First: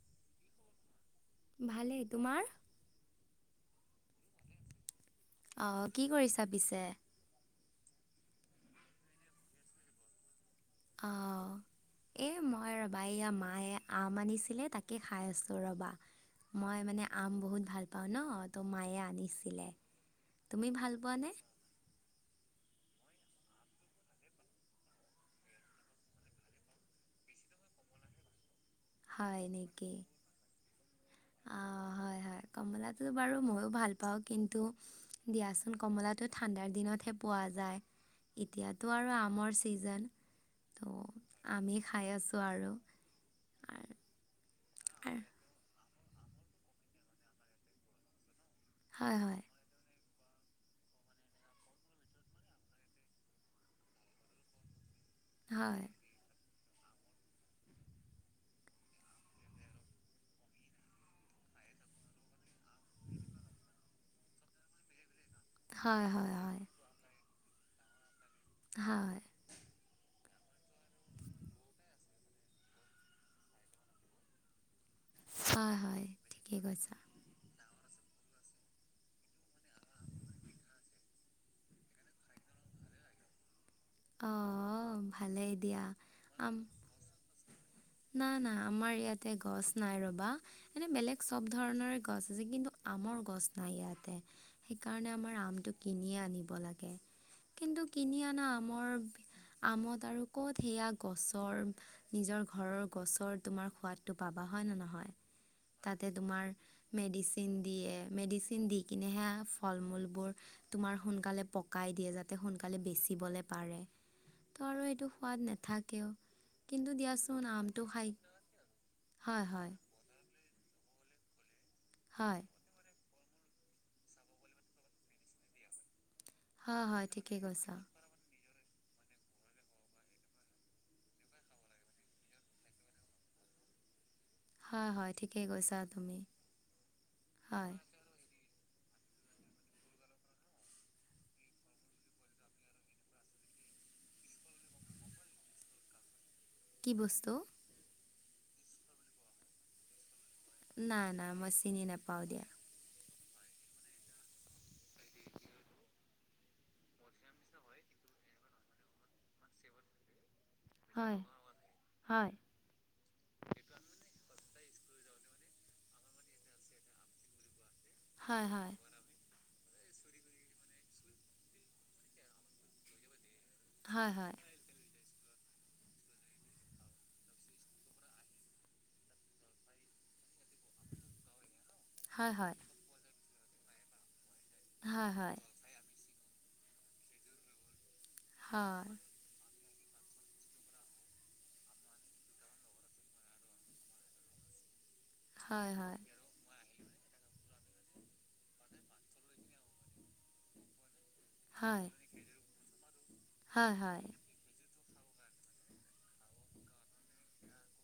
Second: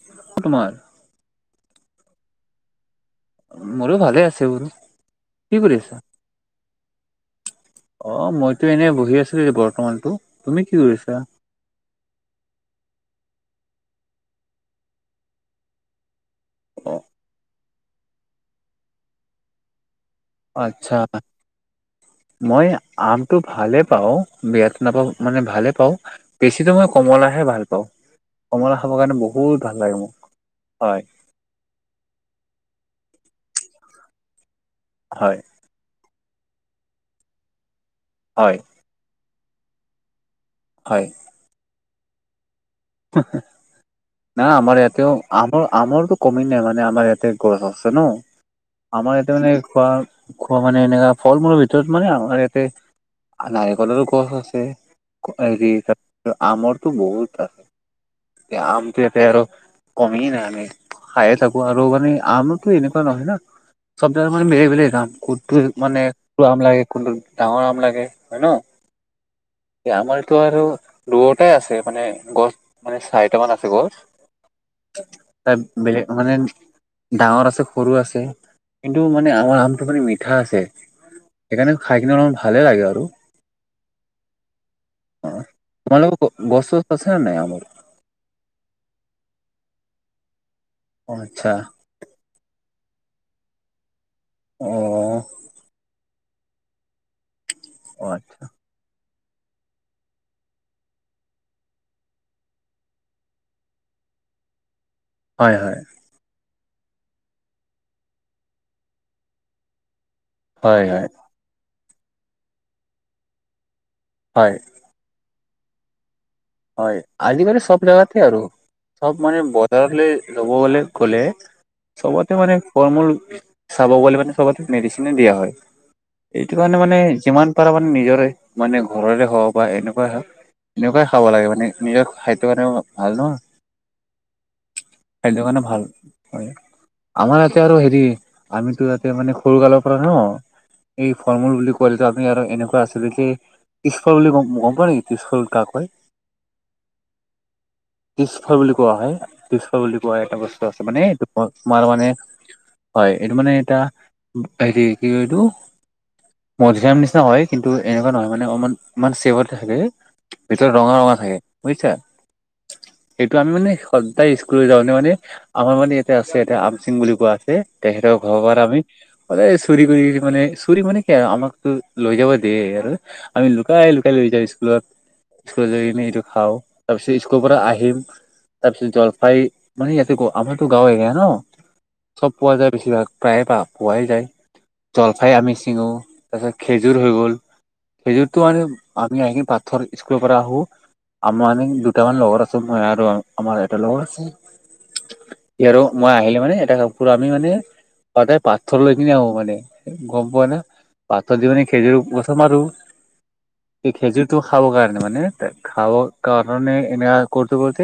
[unintelligible] তোমাৰ ভালেই তোমাৰ মোৰো ভালে আছে বলো অ কি কৰি পিচে অ মইতো এনেই বহি আছিলো বৰ্তমানতো তুমি কি অ কৰিছা এ মই ৰবা ইয়া মায়ে আম আনিছিলে তাকে খাই আছোঁ ৰ'বা মই অ মানে আম বহুত ভাল ন তোৰ মায়ে আনিছিলে তুমি ভাল আচ্ছা পোৱানে মই আমটো ভালে পাও বেয়াাত নাপাওঁ মানে ভালে পাওঁ বেছি মই কমলাহে ভাল পাওঁ [unintelligible] কমল খাবৰ কাৰণে হয় বহুত ভাল লাগে মোক হয় অ হয় হয় কমলাটো বাৰু ময়ো ভাল পাওঁ কিন্তু হয় দিয়াচোন কমলা ঠাণ্ডাৰ দিনতহে পোৱা যায় হয় এতিয়াতো আৰু আমৰ ছিজন ' আমি খাই আছো আৰু [unintelligible] হয় টো কমি নাই মানে আমাৰ ইয়াতে গছ আছে ন আমাৰ হয় হয় ইয়াতে হয় মানে খোৱা খোৱা মানে এনেকা ফল মূলৰ ভিতৰত মানে আমাৰ ইয়াতে নাৰিকলৰো গছ আছে হেৰি আমৰটো বহুত আছে আমটোতে আৰু কমি ন আমি খায়ে থাকো আৰু মানে আমোতো এনেকুৱা নহয় না চব জাগা মানে [unintelligible] মেলে যাম ক'ত মানে হয় হয় ক আম হয় লাগে কোনটো ডাঙৰ আম লাগে হয় ন হয় আমাৰ তো আৰু দৰটাই আছে মানে গছ মানে চাৰিটা মান আছে গছ তাই হয় বেলেগ হয় মানে ঠিকেই কৈছা ডাঙৰ আছে সৰু আছে কিন্তু মানে আমাৰ আমটো মানে মিঠা আছে সেইকাৰণে খাই কিনে অলমান ভালে লাগে আৰু অঁ অ ভালেই দিয়া তোমালোকৰ গছ চছ আছে নাই আমাৰ নাই না আমাৰ ইয়াতে গছ নাই ৰবা এনে অ বেলেগ চব আচ্ছা ধৰণৰে গছ আছে কিন্তু আমৰ গছ নাই ইয়াতে অ সেইকাৰণে আমাৰ আমটো কিনিয়ে আনিব লাগে কিন্তু অ কিনি আনা আমৰ আমত আৰু ক'ত সেয়া গছৰ নিজৰ ঘৰৰ গছৰ তোমাৰ সোৱাদটো পাবা হয় ন নহয় হয় হয় তাতে তোমাৰ মেডিচিন দিয়ে মেডিচিন দি কিনে হে ফল মূল বোৰ হয় তোমাৰ হয় সোনকালে পকাই দিয়ে যাতে সোনকালে বেচিবলে পাৰে হয় ত আৰু এইটো সোৱাদ নাথাকেও কিন্তু হয় দিয়াচোন আজিকালি চব আমটো খাই জেগাতে আৰু চব মানে হয় হয় বজাৰলে ল'ব গলে গ'লে চবতে হয় মানে ফৰ্মূল চাব গ মানে সব মেডিচিন দিয়া হয় এইটো কাৰণে হয় মানে হয় ঠিকেই যিমান পাৰা কৈছা। মানে নিজৰে মানে ঘৰৰে হওক বা এনেকুৱা হওক এনেকুৱা। খাব লাগে মানে নিজৰ খাদ্য কাৰানে ভাল নহ হয় হয় খাদ্য ঠিকেই কাৰানে কৈছা ভাল তুমি হয় আমাৰ ইয়াতে হয় আৰু হেৰি আমিতো তাতে মানে খৰু কালৰ পৰা ন এই ফল মূল বুলি ক'লে আমি আৰু এনেকুৱা আছিলে যে পিছফৰ কি বস্তু পিছফৰ বুলি কোৱা হয় পিছফ বুলি কোৱা হয়। এটা বস্তু আছে মানে নাই এইটো নাই মই চিনি তোমাৰ মানে নাপাওঁ দিয়া হয় এইটো মানে এটা হেৰি কি এইটো মধিৰীয়াম নিচিনা হয় কিন্তু এনেকুৱা নহয় মানে অ ইমান চেফতে থাকে ভিত ৰঙা ৰঙা হয় থাকে বুজিছা হয় সেইটো আমি মানে সদায় যাও নে মানে আমাৰ মানে ইয়াতে আছে এ আমচিং বুলি কোৱা আছে। তেহেত হয় ঘৰৰবাৰ হয় আমি মানে চুৰী কৰি মানে চুৰী মানে কি আৰু আমাকতো লৈ যাব দিয় আৰু আমি লুকাই হয় লুকাই লৈ যাম স্কুলত স্কুলত যৈ কিনে এইটো খাওঁ তাৰ পিছত স্কুলৰ পৰা আহিম তাৰপিছত জলফাই মানে ইয়াতে গ আৰতো গাঁৱ এৰি ন চব হয় হয় পোৱা যায় বেছিভাগ প্ৰায়ে প পোৱাই যায় হয় জলফাই হয় হয় আমি ছিঙো তাৰ পিছত খেজুৰ হৈ গ'ল খেজুৰতটো মানে আমি আহিন পাথৰ স্কুলৰ পৰা আহো আমাৰ দুটামান লগৰ আছো মই আৰু আমাৰ এটা লগৰ আছো সি হয় আৰু হয় মই আহিলে মানে এটা ক আমি মানে সদায় পাথৰ লৈ পিনে আহো মানে গম পোৱা না পাথৰ দি পি খেজুৰ গছ মাৰো হয় হয় হয় খেজুৰটো খাই খাব কাৰণে মানে খাব কাৰণে এনে কৰটো কৰটো।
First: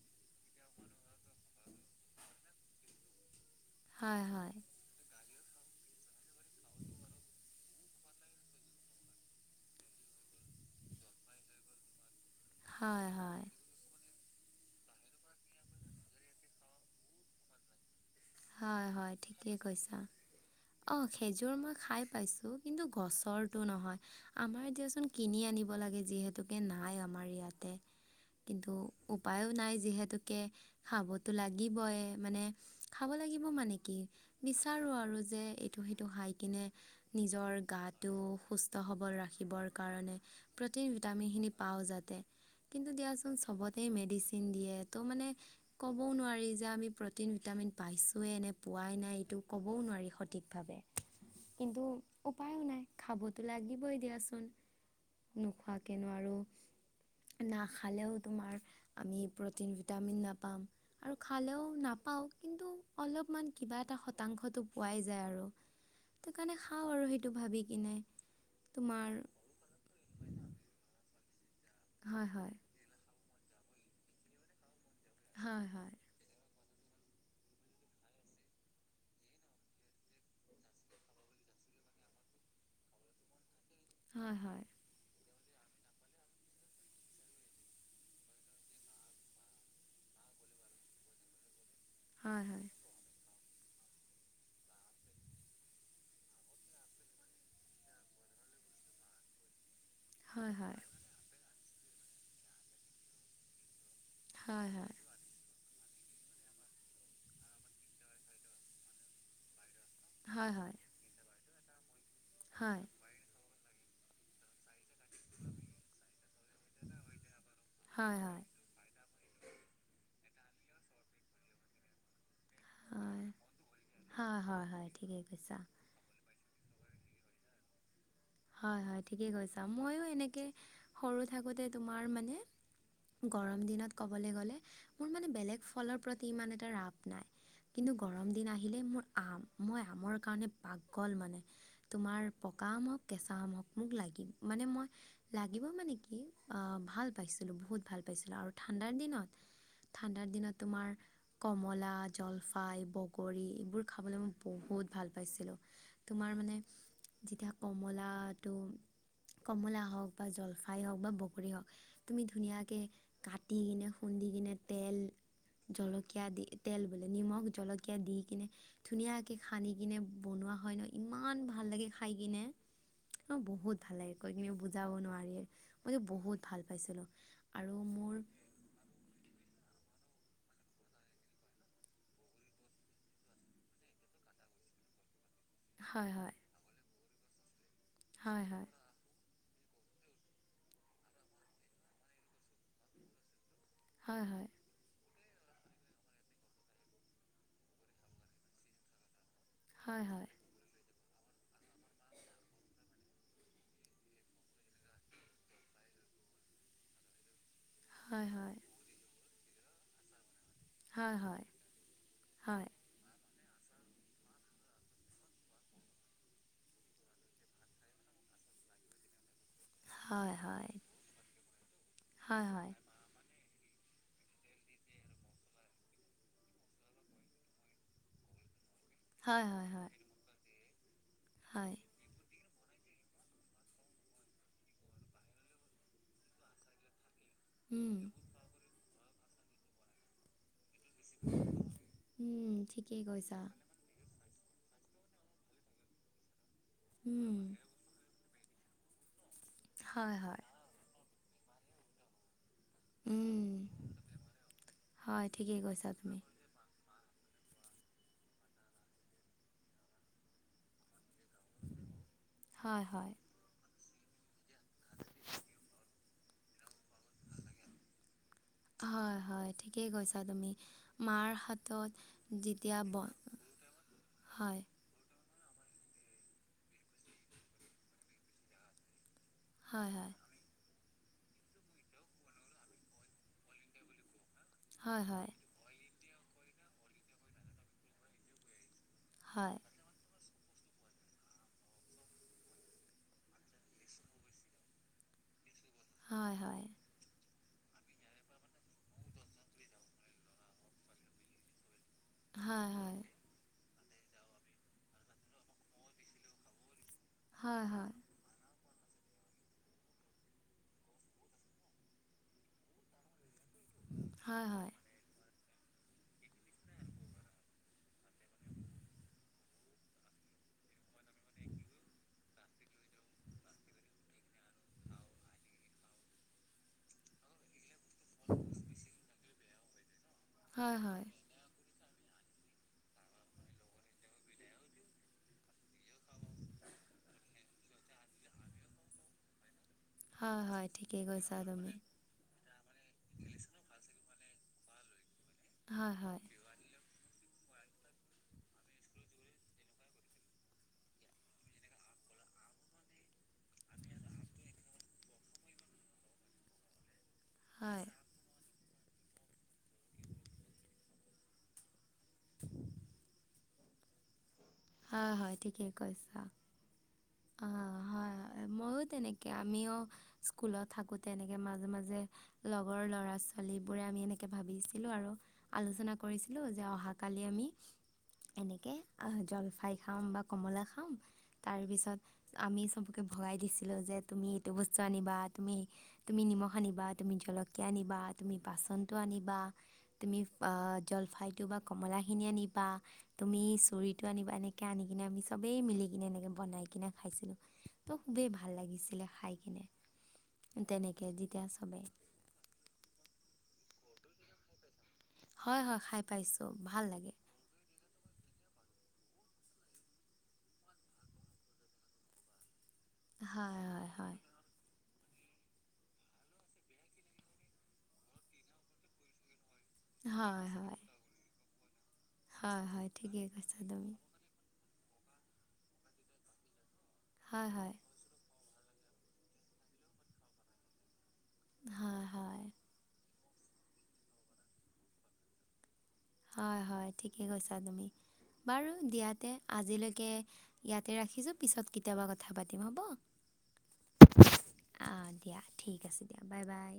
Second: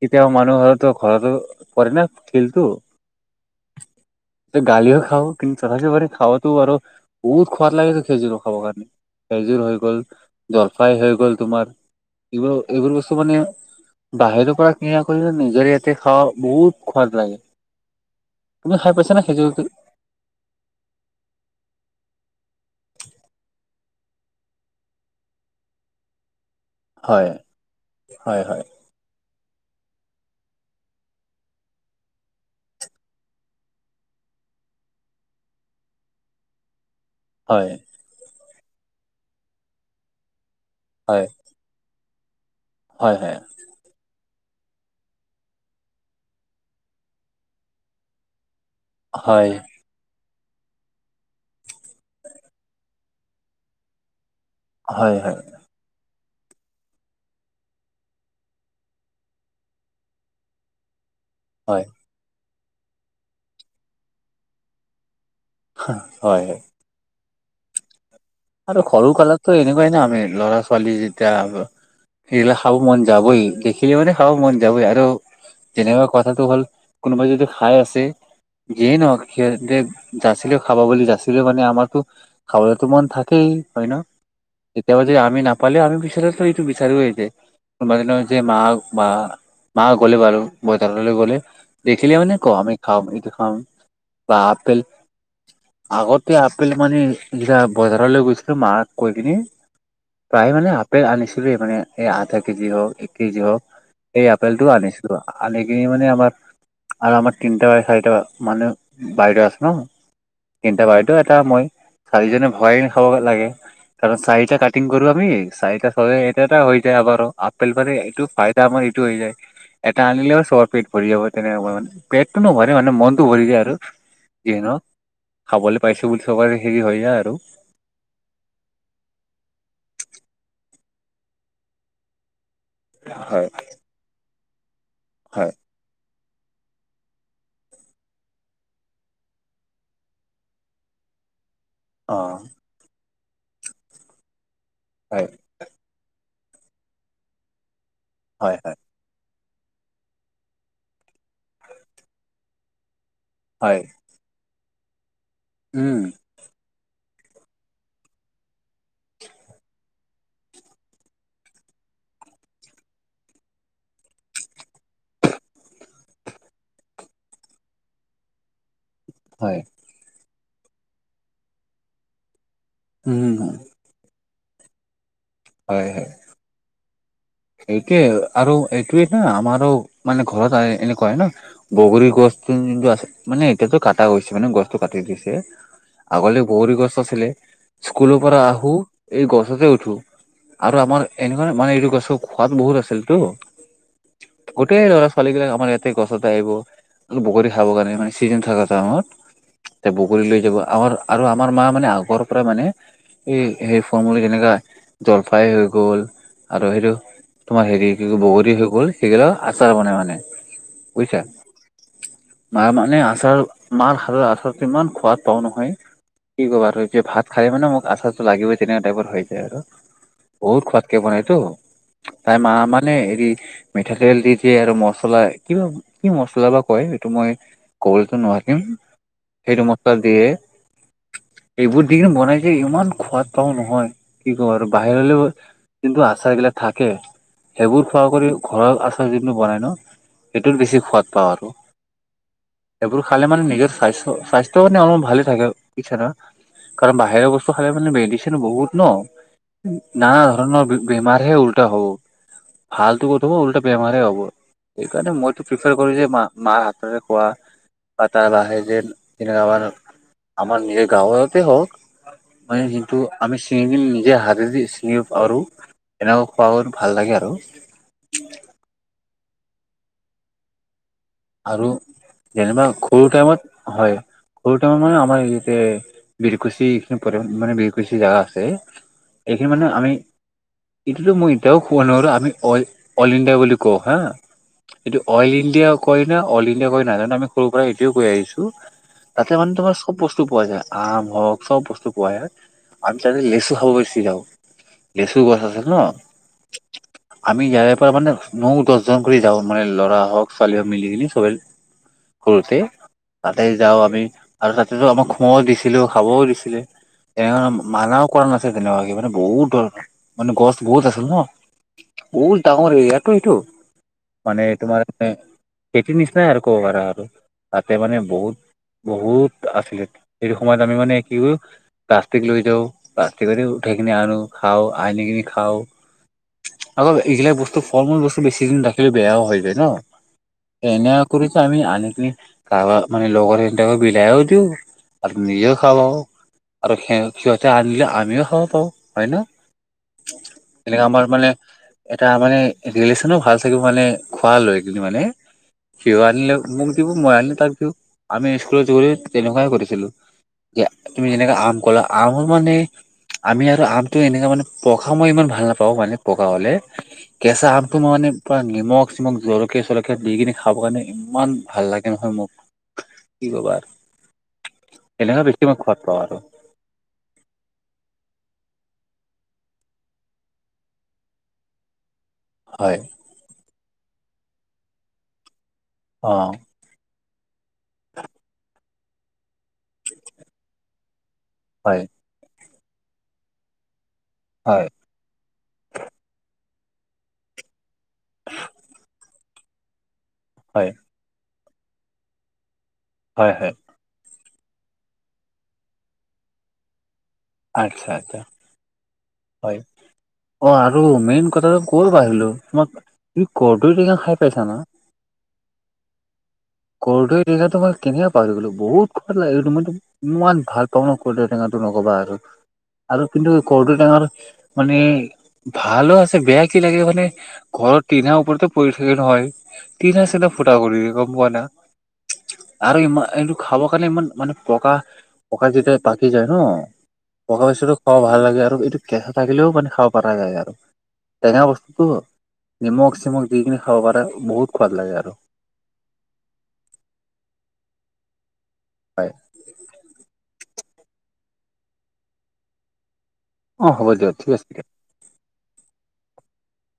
কেতিয়াও মানুহ হয়তো ঘৰতৰতো পৰেনা শিলটো হয় হয় গালিও খাওঁ কিন্তু তথাপিও আৰু খাৱাটো আৰু, বহুত সোৱাদ লাগেতো খেজুৰো খাব কাৰণে, খেজুৰ হৈ গ'ল, জলফাই হৈ গ'ল তোমাৰ৷ এইবোৰ এইবোৰ হয় হয় বস্তু মানে হয় বাহিৰৰ পৰা কিনা কৰিলে নিজৰ ইয়াতে খাৱা বহুত খোৱাদ লাগে৷ তুমি হয় খাই পাইছা হয় নে ঠিকেই খেজুৰটো কৈছা৷ অঁ খেজুৰ মই খাই পাইছো৷ কিন্তু গছৰটো নহয়, আমাৰ দিয়াচোন কিনি আনিব লাগে যিহেতু৷ টোকে নাই আমাৰ হয় ইয়াতে, হয় হয় কিন্তু উপায়ো নাই যি যিহেতুকে খাবতো লাগিবই৷ মানে খাব লাগিব মানে কি? বিচাৰো আৰু যে এইটো সেইটো খাই কিনে নিজৰ হয় গাটো সুস্থ-সবল ৰাখিবৰ কাৰণে, প্ৰটিন হয় ভিটামিনখিনি পাওঁ যাতে৷ কিন্তু হয় দিয়াচোন হয় চবতে মেডিচি মিন দিয়ে, ত' মানে ক'বও নোৱাৰি যে আমি প্ৰটিন, ভিটামিন পাইছোয়ে নে? পোৱাই নাই, এইটো হয় ক'বও নোৱাৰি স সঠিকভাৱে৷ কিন্তু উপায়ো নাই, খাবতো লাগিবই দিয়াচোন৷ হয় হয় নোখোৱাকেনো আৰু [inaudible] নাখালেও তোমাৰ আমি প্ৰটিন ভিটামিন নাপাম৷ আৰু খালেও হয় নাপাওঁ, কিন্তু অলপমান কিবা এটা শতাংশটো পোৱাই যায় আৰু৷ হয় সিটোকাৰণে খাও আৰু সেইটো ভাবি কিনে৷ অতো সৰু তোমাৰ কালততো এনেকুৱাই ন আমি? ল'ৰা-ছোৱালী যেতিয়া হয় সেইগিলা হয় খাব মন যাবই৷ দেখিলে মানে খাব মন যাবই আৰু৷ তো হয় তেনেকুৱা কথাটো হ'ল, কোনোবাই যদি খাই আছে, যিয়েই নহওক সিহঁতে যাচিলেও খাব বুলি, যাচিলেও মানে আমাৰতো খাবলৈতো মন থাক কেই, হয় ন? কেতিয়াবা যদি আমি নাপালেও আমি [unintelligible] এইটো বিচাৰো [unintelligible] কোন্‌বা দিনা যে মা-বা-মা গ'লে বাৰু, বজাৰলে গ'লে, দেখিলে মানি হয় হয় কওঁ, আমি খাম এইটো৷ অ বা আপেল৷ আগতে আপেল মানে যেতিয়া বজাৰ ঘৰলৈ গৈছিলো মাক কৈ কিনি, প্ৰায় হয় মানে হয় আপেল আনিছিল মানে এই আধা কেজি হওক এক কেজি হওক, এই আপেলটো হয় আনিছিলো, আনি আনি মানে আমাৰ আৰু আমাৰ তিনিটা বা চাৰিটা মানুহ-বাইদ' আছে ন! হয় হয় হয় হয় হয় তিন্‌টা বাইদ' এটা মই, চাৰিজনে ভগায় হয় কাৰণ চাৰিটা একটিং কৰো আমি চাৰিটা চবে এটা-এটা হৈ যায় আগৰু আপেল পালে এইটো হয় ফাইদা আমাৰ এইটো হৈ যায়৷ ঠিক এটা আনিলেও চবৰ পেট ভৰি যাব তেনেকুৱা মানে পেট টো নভৰে মানে মনটো ভৰি যায় আৰু হয় হয় যিয়ে হয় নহওক হয় ঠিকেই কৈছা খাবলৈ পাইছো বুলি চবাৰে হেৰি হৈ যায় আৰু৷ হয় হয় ঠিকেই কৈছা ময়ো এনেকে সৰু থাকোতে তোমাৰ মানে হয় গৰম দিনত ক'বলে গ'লে মোৰ মানে হয় বেলেগ ফলৰ প্ৰত ইমান এটা ৰাপ নাই৷কিন্তু গৰম দিন আহিলে মোৰ আম, মই আমৰ কাৰণে পাগল মানে৷ অ তোমাৰ পকা আম হক কেঁচা আম হক মোক লাগি মানে মই হয় লাগিব মানে কি? অ, ভাল পাইছিলোঁ বহুত ভাল পাইছিলোঁ৷ আৰু হয় হয় ঠাণ্ডাৰ দিনত ঠাণ্ডাৰ দিনত তোমাৰ কমলা, জলফাই, বগ গৰী হয় এইবোৰ খাবলৈ মই বহুত ভাল পাইছিলো উম তোমাৰ মানে যেতিয়া কম কমলাটো কমলা হওক বা জলফাই হওক বা বগৰী হওক তুমি ধুনীয়াকে কাটি কিনে শুৰো দি কিনে তেল-জলকীয়া দি তেল বোলে নিমখ, জলকীয়া দি কিনে ধুনীয়াকে হয় সানি কিনে বনোৱা হয় নহয় ইমান ভাল লাগে খাই কিনে৷ অ উম বহুত ভাল লাগে কৈ কিনি বুজাব নোৱাৰি, হয় মইতো হয় বহুত ভাল পাইছিলো৷ সেইটোৱে আৰু এইটোৱেই না, আমাৰো মানে ঘৰত আ-এনেকুৱা হয় ন, বগৰী গছ [unintelligible] আছে মানে এতিয়াটো কাটা গৈছে মানে গছটো কাটি দিছে৷ হয় হয় আগতে বৰী গছ আছিলে স্কুলৰ পৰা হয় হয় আহো এই গছ গছতে উঠো আৰু আমাৰ এনেকুৱে মানে এইটো গছৰ খোৱাদ বহুত আছিলতো। হয় গোটেই আহ ধ পোৱালী বিলাক আমাৰ ইয়াতে গছতে আহিব বগৰী খাব কাৰণে মানে চিজন থাক ত তে হয় বগী হয় লৈ যাব আমাৰ আৰু আমাৰ মা মানে আগৰ পৰাই মানে এই সে ফল মূল যেনেকা জলফাই হৈ গ'ল আৰু সেইটো তোমাৰ হেৰি কি হয় হয় বগৰী হৈ গ'ল সেইগিলা আচাৰ বনাই মানে হয় বুজিছা হয় মা হয় মানে আচাৰ মাৰ হাত আচাৰ ইমান খোৱাদ পাও নহয় কি ক'ব আৰু এতিয়া ভাত খাই মানে মোক আচাটো লাগিবই তেনেকুৱা টাইপৰ হৈ যায় আৰু হয় হয় হয় বহুত খোৱাতকে বনাইতো তাই হয় মা হয় মানে হৰি। মিঠাতেল দি দিয়ে আৰু মছলা কিবা কি মছলা বা কয় সেইটো মই কলটো নোৱাৰিম হয় হয় সেইটো হয় মছা দিয়ে হয় এইবোৰ দিন বনাই যে ইমান খোৱাদ পাও নহয় কি ক আৰু বাহিৰলৈও কিন্তু আচাৰগিলা থাকে সেইবোৰ উম খোৱা কৰি ঘৰৰ আচাৰ যোনতো বনাই ন সেইটোত বেছি সোৱাদ পাওঁ আৰু উম সেইবোৰ ঠিকেই খালে মানে কৈছা নিজৰ স্বাস্থ্য স্বাস্থ মানে অলপ ভালে থাকে [unintelligible] ন কাৰণ বাহিৰৰ বস্তু উম, খালে মানে মেডিচিন ন বহুত ন হয় নানা হয়, ধৰণৰ বেমাৰহে উল্টা হ'ব। ভালটো কব উম, উল্টা বেমাৰে হ'ব। সেইকাৰণে হয় মইতো ঠিকেই প্ৰিফাৰ কৈছা কৰো যে তুমি। মাৰ হাতৰে খোৱা বা তাৰ বাহিৰে যে তেনেকুৱা আমাৰ আমাৰ নিজে গাঁৱত হওক মানে হয় যিহেতু হয়, আমি চিঙি দিল নি যে হাতেদি চিঙ এনেকা খোৱা ভাল লাগে আৰু হয়। হয় ঠিকেই কৈছা তুমি। মাৰ আৰু হাতত যেনিবা যেতিয়া সৰু বন টাইমত হয় সৰু হয় টাইমত মানে আমাৰ ই বীৰকুচিখ মানে বীৰকুছি জোগা আছে এইখিনি মানে হয় আমি হয়, এইটোতো মই এতিয়াও কুব নোৱাৰোঁ আমি অ অল ইণ্ডিয়া বুলি কওঁ হা এইটো হয় হয়, অইল ইণ্ডিয়া কয় ন অইল ইণ্ডিয়া কয় ন জানো আমি সৰুৰ পৰা এইটোয়ে কৈ আহিছো তাতে মানে হয়, তোমাৰ চব বসু বস্তু পোৱা যায় আম হওক চব বস্তু পোৱা যায় আমি তাতে লেচু খাব বেছি যাওঁ [unintelligible] ন হয় হয়, আমি ইয়াৰে পৰা মানে ন দহজন কৰি যাওঁ মানে ল'ৰা হওক ছোৱালী মিলি জি চবে কৰোতে হয় হয়। তাতে যাওঁ আমি আৰু তাতেতো আমাক খুৱও দিছিলো খাবও দিছিলে তেনে হয় হয়, মানাও কৰা নাছিল তেনেকোআকে মানে বহত মানে গছ বহত আছিল ন হয় হয়, [unintelligible] খেইতিৰ নিচিনাই আৰু ক' পৰাৰা আৰু তাতে মানে বহুত বহুত আছিলে সেইটো সময়ত আমি মানে কি কৰ প্লাষ্টিক লৈ যাওঁ প্লাষ্টিকৰে উঠি কিনে আনো খাওঁ আনি কিিনি খাওঁ অকলৌ এইগিলাক বস্তু কলৰ্মল বস্তু বেছি দিন ৰাখিলে বেয়াও হৈ যায় ন হয় এনে হয়, কৰি যে আমি আনি কাৰবাৰ মানে লগৰ এাক বিলায়ও দিওঁ আৰু নিজেও খাবা আৰু স সিহঁতে আনিলে আমিও খাব পাওঁ হয় ন হয় হয় এনেকা ঠিকেই আমাৰ মানে কৈছা তুমি। এটা মানে ৰিলেচনো ভাল থাকিব মানে [unintelligible] হয় হয়, তাপিও আমি স্কুলত জৰি তেনেকুৱাই কৰিছিলো যে তুমি যেনেকে আম কলা আমৰ মানে আমি আৰু আমটো এনেককাে মানে পকা মই ইমান ভাল নাপাওঁ মানে পকা হলে কেঁচা আমটো হয়, মই মানে পৰা নিমখ চিমখ জলকা চলকিআ দি কিনি খাব কাৰণে ইমান ভাল লাগে নহয় মোক কি কবা হয় এনেকা হয় বেছি ময় ঠিকেই খৰত পাৱ কৈছা। আৰু অ হয় হয় ময়ো তেনেকৈ আমিও স্কুলত থাকোঁ তেনেকৈ মাজে মাজে হয় লগৰ ল'ৰা ছোৱালী বোৰে আমি এনেকে ভাবিছিলো আৰু আলোচনা অ কৰিছিলো যে অহা কালি আমি এনেকে জলফাই খাওঁ বা কমলা খাওঁ হয় তাৰপিছত আমি চবকে ভগাই দিছিলোঁ যে তুমি এইটো হয় বস্তু আনিবা তুমি তুমি নিমখ আনিবা তুমি জলক আনিবা তুমি বাচন আনিবা তুমি হয় জ বা কমলা খিনি আনিবা হয় তুমি হয় চুৰিতটো আনিবা তেনেকৈ আনি কিনে আমি চবেই মিলিকনে এনেকৈ বনাই কিনে খাইছিলোঁ আচ্ছা তো আচ্ছা খুবেই ভাল লাগিছিলে খাই হয় কিনে অ আৰু তেনেকৈ মেইন যেতিয়া কথাটো চবেই ক'ৰ পৰা আহিলো তোমাক [unintelligible] খাই পাইছা না হয় হয় খাই পাইছো ভাল লাগে কৰদৈ টেঙাটো মই কেনেকে পাহৰি গ'লো বহুত খাদ লাগে এই মইো ইমান ভাল পাও ন ক টেঙাতটো নকবা আৰু আৰুপ হয় কটেঙ হয় আৰু হয় মানে ভালো আছে বেয়া কি লাগে মানে ঘৰৰ তিধা ওপৰতে পৰি থাকে নহয় তিনি হছে হয় ফুটা হয় কৰি গম পোৱা না হয় আৰু হয় ইমান ঠিকেই এইটো কৈছা খাব কাৰণে তুমি ইমান মানে পকা পকা যেতিয়া পাকি যায় ন পকা হয় হয় পাইচাো খাব ভাল লাগে আৰু এইটো কেঁচা থাকিলেও মানে খাব পৰা যায় আৰু টেঙা বস্তুতটো হয় হয় নিমখ চিমখ দি কি খাব পাৰে বহুত সোৱাদ লাগে আৰু হয় হয় ঠিকে কৈছা তুমি বাৰু হয় দিয়াতে আজিলৈকে ইয়াতে ৰাখিছোঁ পিছত কেতিয়াবা কথা পাতিম হ'ব অ হ'ব দিয়ক ঠিক আছে আ দিয়া ঠিক আছে দিয়া বাই বাই